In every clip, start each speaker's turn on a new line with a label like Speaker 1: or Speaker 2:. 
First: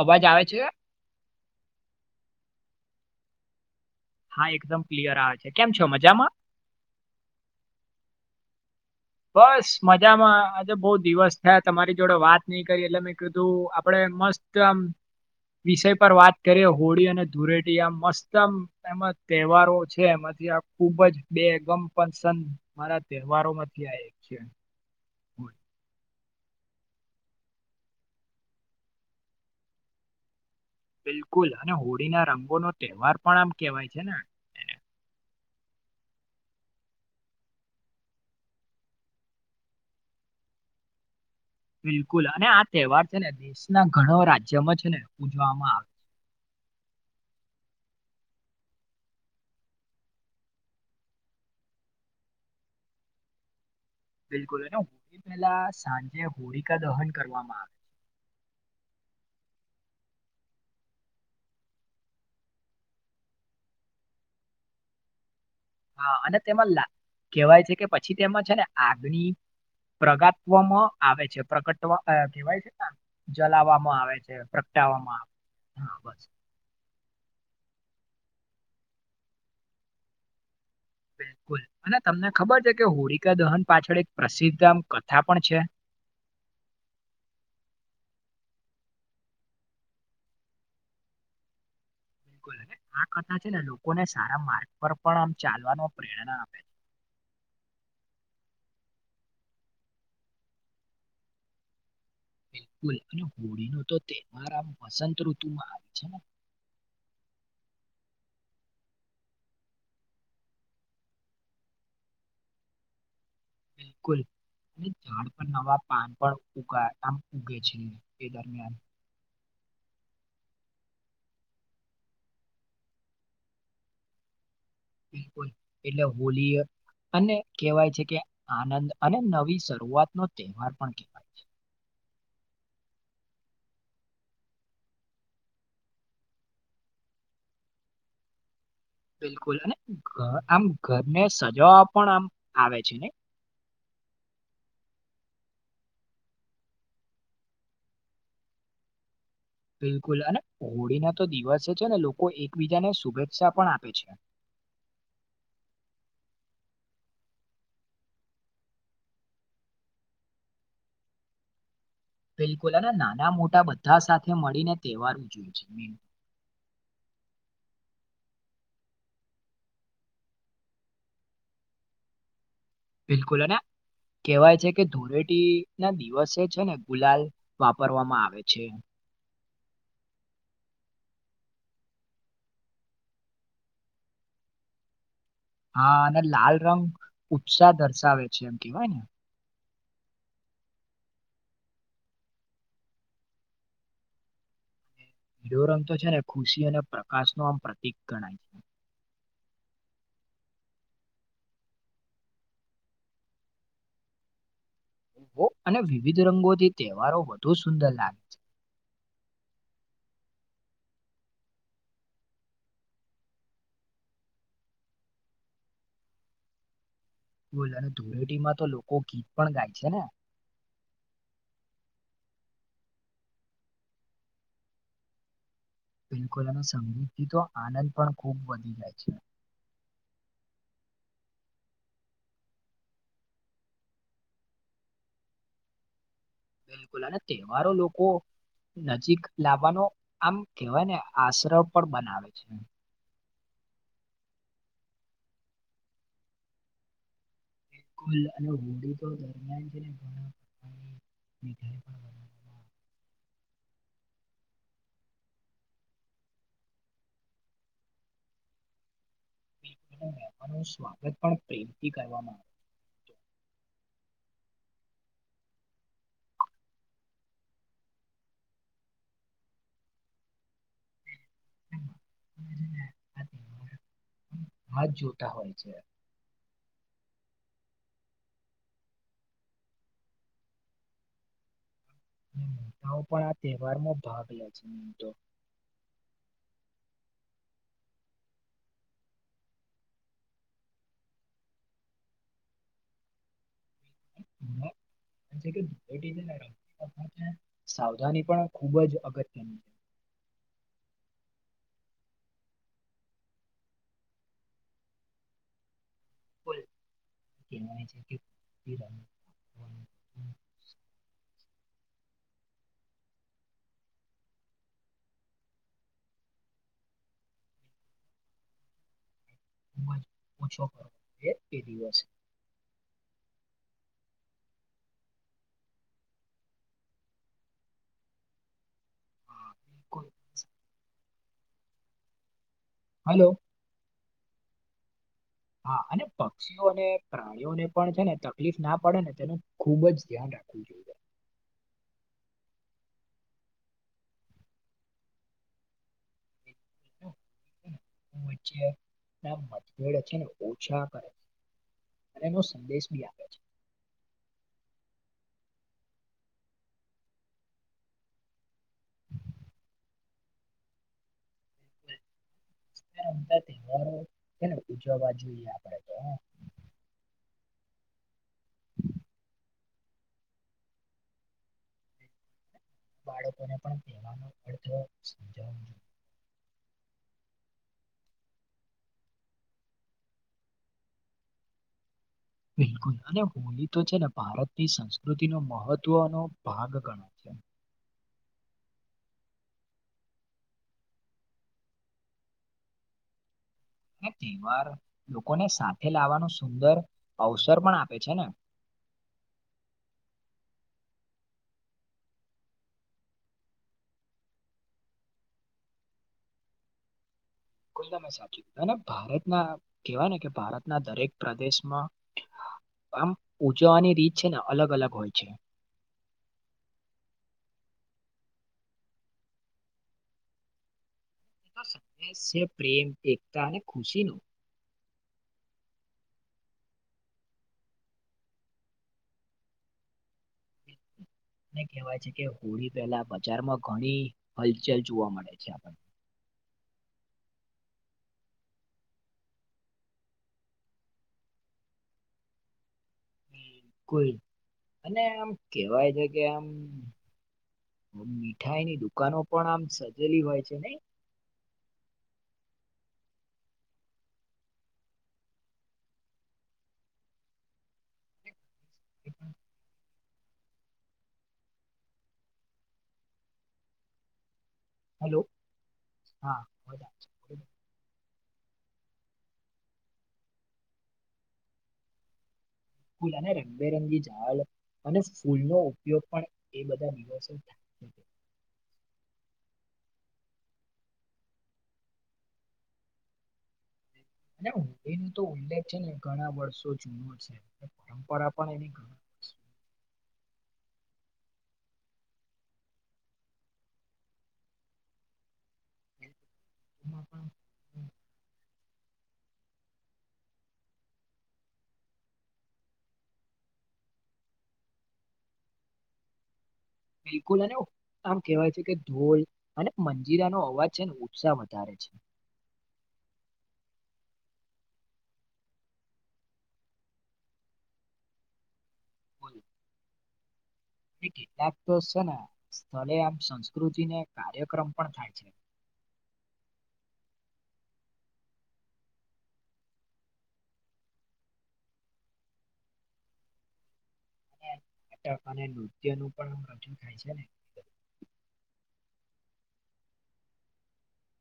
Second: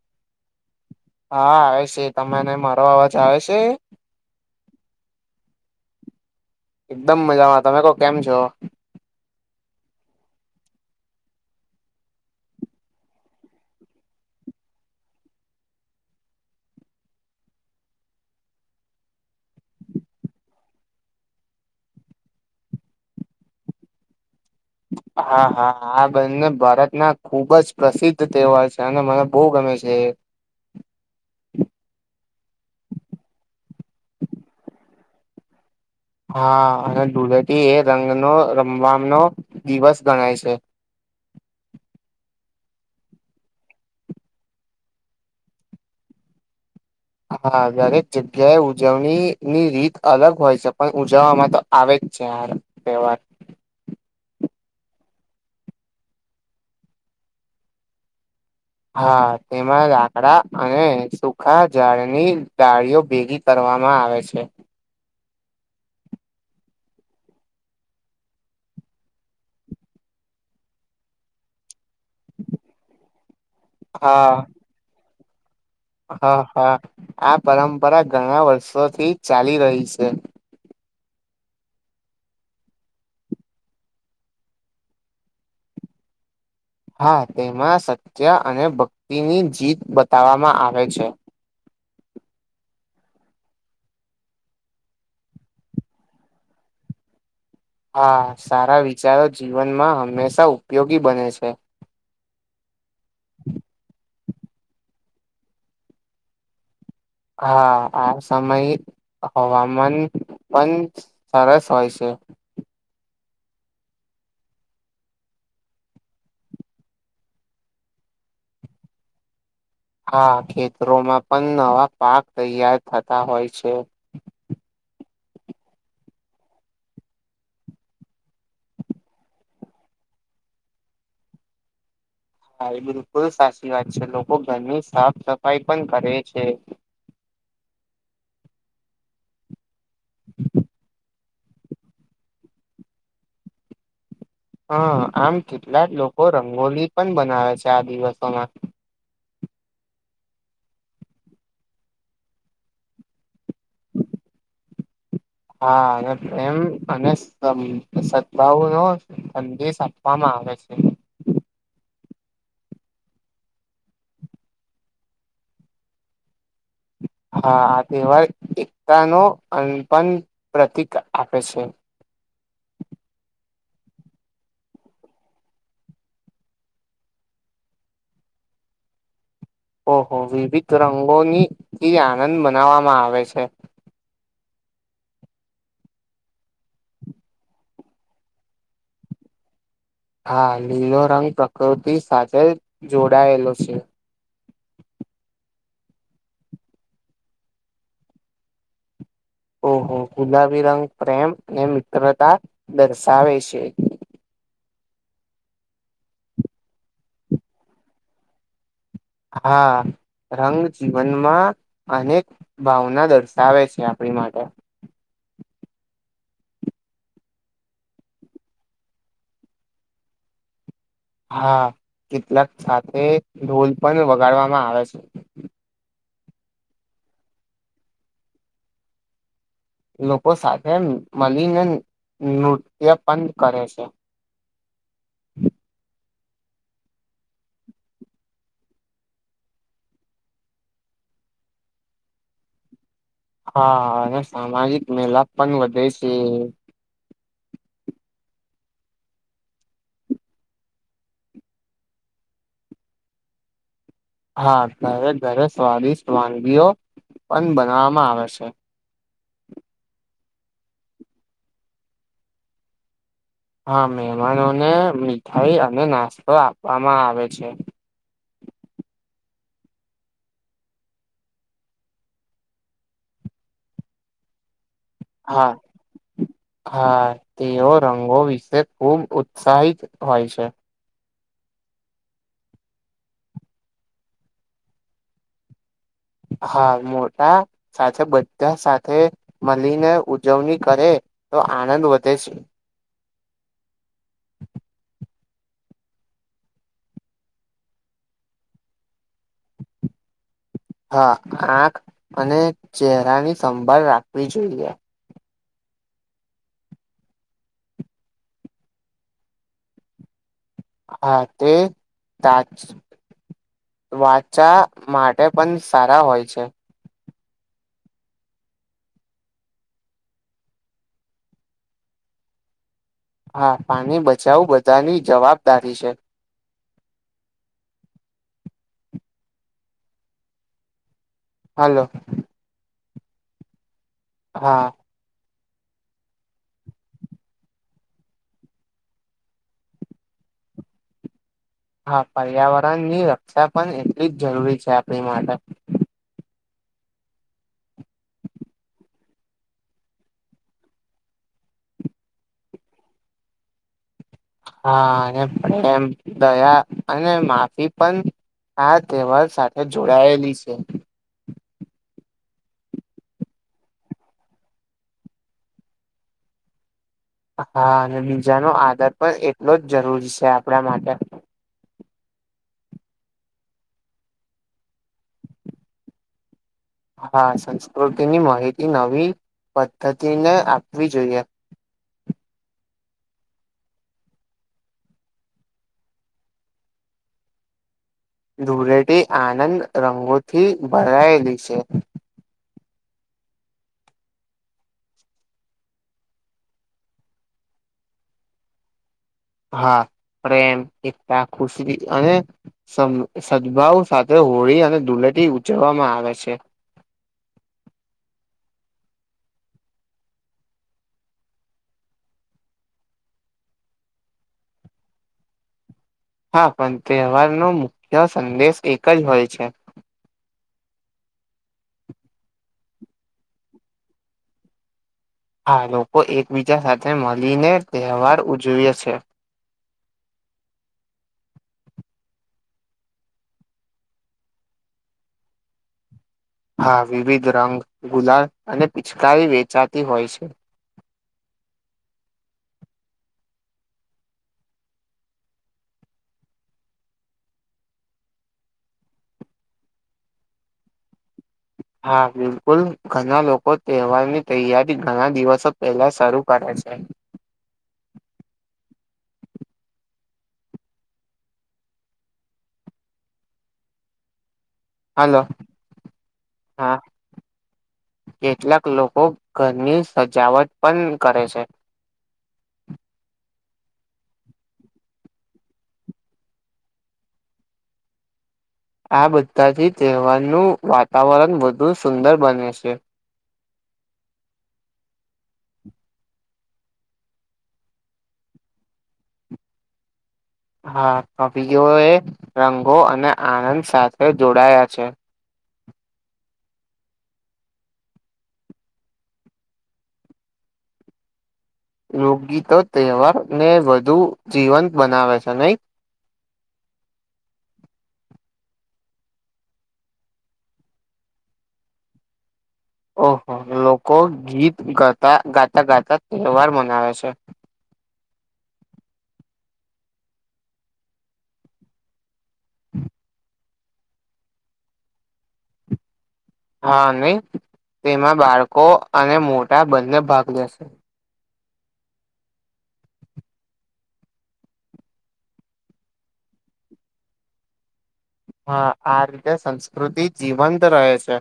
Speaker 1: અવાજ આવે છે?
Speaker 2: હા આવે છે તમને મારો અવાજ આવે છે?
Speaker 1: હા એકદમ ક્લિયર આવે છે કેમ છો મજામાં?
Speaker 2: એકદમ મજામાં તમે કો કેમ છો?
Speaker 1: બસ મજામાં આજે બહુ દિવસ થયા તમારી જોડે વાત નહી કરી એટલે મેં કીધું આપડે મસ્ત ચમ વિષય પર વાત કરીએ હોળી અને ધુળેટી આ મસ્તમ એમાં તહેવારો છે એમાં ખુબ જ બેગમ પણ સન મારા તહેવારોમાંથી છે.
Speaker 2: હા
Speaker 1: હોળી.
Speaker 2: હા હા. બંને ભારતના ખુબ જ પ્રસિદ્ધ તહેવાર છે અને મને બહુ ગમે છે એ.
Speaker 1: બિલકુલ અને હોળી ના રંગોનો તહેવાર પણ આમ કેહેવાય છે ને.
Speaker 2: હા અને ધુલેટી એ રંગનો રમવાનો દિવસ ગણાય છે.
Speaker 1: [inaudible] બિલકુલ અને આ તહેવાર છે ને દેશના ઘણ રાજ્યમાં છે ને પૂજવામાં આવે છે.
Speaker 2: હા દરેક જગ્યાએ ઉજવણી ની રીત અલગ હોય છે પણ ઉજવવામાં તો આવે જ. છે આ તહેવાર.
Speaker 1: [inaudible] બિ પેલા સાંજે હોળિકા દહન કરવામાં આવે છે.
Speaker 2: હા તેમાં લાકડા અને સુખા ઝાળની ડાળીઓ ભેગી કરવા વામાં આવે છે.
Speaker 1: હા અને તેમાં કેહેવાય છે કે પછી તેમાં છે ને આગ્નડી પ્રગાત્વામાં આવે છે પ્રગટ કેહેવાય છે ને જલાવવામાં આવે
Speaker 2: હા
Speaker 1: છે પ્રગટાવામાં આવે
Speaker 2: હા હા આ પરંપરા ઘણા વર્ષોથી ચાલી રહી છે
Speaker 1: બિલકુલ અને તમને ખબર છે કે હોળિકા દહન પાછળ એક પ્રસિદ્ધ આમ કથા પણ છે [inaudible]
Speaker 2: હા તેમાં સત્ય અને ભક્તિની જીત બતાવવામાં આવે છે
Speaker 1: બિલકુલ અને આ કથા છે ને લોકોને સારા માર્ગ પર પણ આમ ચાલવાનો પ્રેરણા આપે છે [inaudible]
Speaker 2: હા સારા વિચારો જીવનમાં હંમેશા ઉપયોગી બને છે
Speaker 1: બિલકુલ અને હોળી નો તો તહેવારમ વસંત ઋતુમાં આવી છે ને
Speaker 2: હા આ સમય હવામાન પણ સરસ હોય છે
Speaker 1: [inaudible] બિલકુલ અને ઝાડ પર નવા પાન પણ ઉગે આમ ઉગે છે એ દરમિયાન
Speaker 2: આ ખેતરોમાં પણ નવા પાક તૈયાર થતા હોય છે
Speaker 1: બિકુલ એટલે હોલી અને કહેવાય છે કે આનંદ અને નવી શરૂઆત નો તહેવાર પણ કેહેવાય છે
Speaker 2: હા એ બિલકુલ સાચી વાત છે લોકો ઘરની સાફ સફાઈ પણ કરે છે
Speaker 1: [inaudible] બિલકુલ અને આમ ઘરને સજાવવા પણ આમ આવે છે ને
Speaker 2: હ આમ કેટલાક લોકો રંગોલી પણ બનાવે છે આ દિવસોમાં
Speaker 1: [inaudible] બિલકુલ અને હોળી ના તો દિવસે છે ને લોકો એકબીજાને શુભેચ્છા પણ આપે છે [inaudible]
Speaker 2: હા અને એમ અને સદભાવ નો સંદેશ આપવામાં આવે છે.
Speaker 1: [inaudible] બિલકુલ અને નાના મોટા બધા સાથે મળીને તહેવારું જોઈ છે [inaudible]
Speaker 2: હા આ તહેવાર એકતાનો અનપ પ્રતિક આપે છે
Speaker 1: બિલકુલ અને કહેવાય છે કે ધૂળેટી ના દિવસે છે ને ગુલાલ વાપરવામાં આવે છે
Speaker 2: ઓહો વિવિધ રંગોની એ આનંદ મનાવવામાં આવે છે
Speaker 1: હા અને લાલ રંગ ઉત્સાહ દર્શાવે છે એમ કવાય ને
Speaker 2: હા લીલો રંગ પ્રકૃતિ સાથે જોડાયેલો છે
Speaker 1: લીલો રંગ તો છે ને ખુશી અને પ્રકાશ ન આમ પ્રતિક ગણાય છે
Speaker 2: ઓહો ગુલાબી રંગ પ્રેમ અને મિત્રતા દર્શાવે છે
Speaker 1: [inaudible] [unintelligible] અને વિવિધ રંગોથી તહેવારો વધુ સુંદર લાગે છે.
Speaker 2: હા. રંગ જીવનમાં અનેક ભાવના દર્શાવે છે આપણી માટે.
Speaker 1: [inaudible] અને ધુડેટીમાં તો લોકો ગીત પણ ગાય છે ને.
Speaker 2: હા કેટલાક સાથે ઢોલ પણ વગાડવામાં આવે છે.
Speaker 1: બિલકુલ અને સંગીતથી તો આનંદ પણ ખૂબ વધી જાય છે.
Speaker 2: લોકો સાથે મલીનેન નૃત્ય પન કરે છે.
Speaker 1: [inaudible] બિલકુલ અને તહેવારો લોકો નજીક લાવવાનો આમ કેહેવાય ને આશ્રવ પણ બનાવે છે.
Speaker 2: હા અને સામાજિક મેલા પન વધે છે.
Speaker 1: બિલકુલ અને હોડી તો દરમિયાન [unintelligible] [unintelligible]
Speaker 2: હા તારે ઘરે સ્વાદિષ્ટ વાનગીઓ પણ બનાવામાં આવે છે.
Speaker 1: [unintelligible] સ્વાગત પણ પ્રેમથી કરવામાં આવે
Speaker 2: મેહમાનોને મીઠાઈ અને નાસ્તો આપવામાં આવે છે.
Speaker 1: [inaudible] [unintelligible] જ જોતા
Speaker 2: હા
Speaker 1: હોય છે.
Speaker 2: હા તેઓ રંગો વિશે ખુબ ઉત્સાહિત હોય છે.
Speaker 1: [unintelligible] પણ આ તહેવાર માં ભાગ લે છે. તો
Speaker 2: હા મોટા સાથે બધા સાથે મલીને ઉજવની કરે તો આનંદ વધે છે.
Speaker 1: [unintelligible] [unintelligible] સાવધાની પણ ખુબ જ અગ
Speaker 2: હા આંખ અને ચેહરાની સંભાળ રાખવી જોઈએ.
Speaker 1: બોલ [unintelligible]
Speaker 2: હા તે તા જ વાચા માટે પન સારા હોય છે.
Speaker 1: ખુબજ ઓછો કરો એ એ દિવસે
Speaker 2: હા પાણી બચાવું બધાની જવાબદારી છે.
Speaker 1: [inaudible]
Speaker 2: હાલો.
Speaker 1: હાલો.
Speaker 2: હા.
Speaker 1: હા અને પક્ષીઓ અને પ્રાણીઓને પણ છે ને તકલીફ ના પડે ને તેનું ખુબ જ ધ્યાન રા ખવું જોઈએ.
Speaker 2: હા પર્યાવરણની રક્ષા પણ એટલી જ જરૂરી છે આપણી માટે.
Speaker 1: [unintelligible] છે ને ઓછા કરે છે. અને એનો સંદેશ બી આપે છે.
Speaker 2: હા અને એમ દયા અને માફી પન આ તેવાર સાથે જોડાયેલી છે.
Speaker 1: છે [unintelligible] તહેવારો છે ને ઉજવવા જોઈએ આપડે તો
Speaker 2: હા અને બીજાનો આદાર પણ એટલો જ જરૂરી છે આપણા માટે.
Speaker 1: બાળકોને પણ કહેવાનો અર્થ સમજાવું જોઈએ.
Speaker 2: હા સંસ્કૃતિની માહિતી નવી પદ્ધતિને આપવી જોઈએ.
Speaker 1: બિલકુલ અને હોલી તો છે ને ભારતની સંસ્કૃતિ નો મહત્વનો ભાગ ગણાય છે. [inaudible]
Speaker 2: ધૂરેટી આનંદ રંગોથી ભરાયેલી છે.
Speaker 1: ને તેવાર લોકોને સાથે લાવવાનું સુંદર અવસર પણ આપે છે ને. [inaudible]
Speaker 2: હા. પ્રેમ એકતા ખુશી અને સમ સદભાવ સાથે હોળી અને ધૂલે ટી ઉજવવામાં આવે છે.
Speaker 1: [unintelligible] અને ભારતના કેવાય ને કે ભારતના દરેક પ્રદેશમાં આમ ઉજવવાની રીત છે ને અલગ અલગ હોય છે.
Speaker 2: હા પણ તહેવારનો મુખ્ય સંદેશ એક જ હોય છે.
Speaker 1: એતો સંદેશ છે પ્રેમ એકતા અને ખુશી નો
Speaker 2: હા લોકો એકબીજા સાથે મળીને તહેવાર ઉજવે છે.
Speaker 1: હ ને કહેવાય છે કે હોળી પહેલા બજારમાં ઘણી હલચલ જોવા મળે છે.
Speaker 2: હા વિવિધ રંગ ગુલાલ અને પિચકારી વેચાતી હોય છે.
Speaker 1: ની કોઈ અને આમ કેવાય છે, કે આમ મીઠાઈની દુકાનો પણ આમ સજેલી હોય છે, ને
Speaker 2: હા બિલકુલ ઘણા લોકો તહેવારની તૈયારી ઘણા દિવસો પહેલા શરૂ કરે છે.
Speaker 1: [inaudible] [inaudible] હેલો
Speaker 2: હલો
Speaker 1: હા.
Speaker 2: કેટલાક લોકો ઘરની સજાવટ પણ કરે છે.
Speaker 1: ફૂલ અને રંગબેરંગી ઝાલ અને ફૂલનો ઉપયોગ પણ એ બધા દિવસ થા [inaudible]
Speaker 2: આ બધાથી તહેવારનું વાતાવરણ વધુ સુંદર બને છે.
Speaker 1: અને એમ તો ઉલ્લેખ છે, ને ઘણા વર્ષો જૂનો છે, પરંપરા પણ એની ધ [inaudible]
Speaker 2: હા કવિઓ એ રંગો અને આનંદ સાથે જોડાયા છે.
Speaker 1: મ પણ હ
Speaker 2: લોગગીતો તહેવારને વધુ જીવંત બનાવે છે, નહી?
Speaker 1: બિલકુલ અને આમ કેહેવાય છે, કે ધોલ અને મંજીરાનો અવાજ છે ઉત્સાહ વધારે છે. હ
Speaker 2: ઓહ [unintelligible] લોકો ગીત ગતા ગાતા ગાતા તહેવાર મનાવે છે.
Speaker 1: [unintelligible] કેટલાક તો છેને સ્થલે આમ સંસ્કૃતિને કાર્યક્રમ પણ થાય છે. [inaudible]
Speaker 2: હા નહી તેમાં બાળકો અને મોટા બંને ભાગ લેશે
Speaker 1: અને ટ અને નૃત્ય નું પણજ ખાય છે, ને
Speaker 2: હા આ રીતે સંસ્કૃતિ જીવંત રહે છે.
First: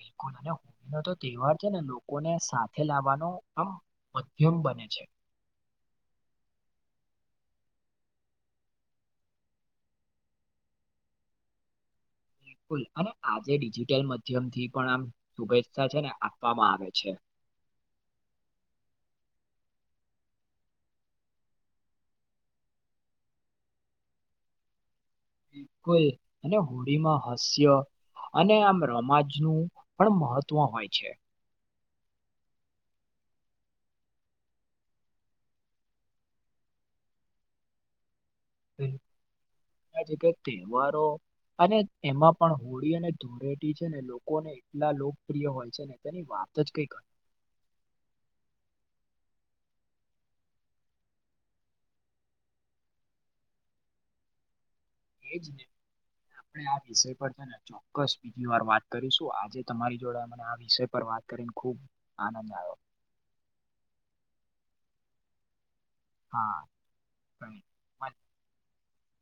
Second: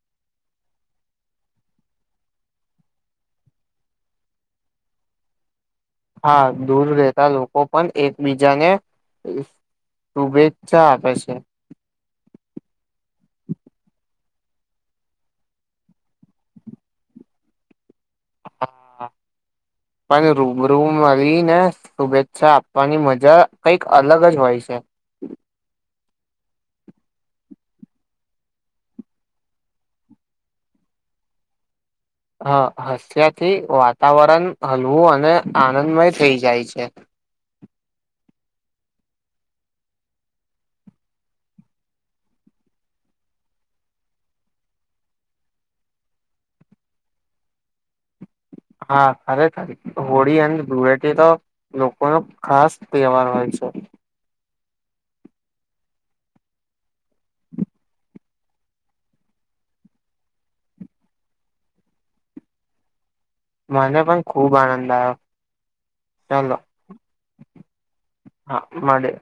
Speaker 1: બિલકુલ અને હોળનો તો તહેવાર છે, ને લોકોને સાથે લાવવાનો આમ મધ્યમ બ બને છે.
Speaker 2: હા દૂર રહેતા લોકો પણ એકબીજાને શુભેચ્છા આપે છે.
Speaker 1: બિલકુલ અને આજે ડિજિટલ માધ્યમથી પણ આમ શુભેચ્છા છે, આપવામાં આવે છે. [inaudible]
Speaker 2: હા. પણ રૂબરૂ મળીને શુભેચ્છા આપવાની મજા કઈક અલગ જ હોય છે.
Speaker 1: બીલકુલ અને હોડીમાં હસ્ય અને આમ રમાજ નું પણ મહત્વ હોય છે.
Speaker 2: હ હસ્યાથી વાતાવરણ હલવું અને આનંદમય થઈ જાય છે.
Speaker 1: [inaudible] એ આ જગ તહેવારો અને એમાં પણ હોળી અને ધોડેટી છે, ને લોકોને એટલા લોકપ્રિય હોય છે, ને તેની વા વાત જ કઈક
Speaker 2: હા ખરેખર હોળી અને ધુળટી તો લોકો નો ખાસ તહેવાર હોય છે.
Speaker 1: એજ ને આપણે આ વિષય પર છે, ચોક્કસ બીજી વાર વાત કરીશું આજે તમારી જોડે મને આ વિષય પર વાત વાત કરીને ખૂબ આનંદ આયો
Speaker 2: મને પણ ખુબ આનંદ આયો
Speaker 1: હા.
Speaker 2: હા મળે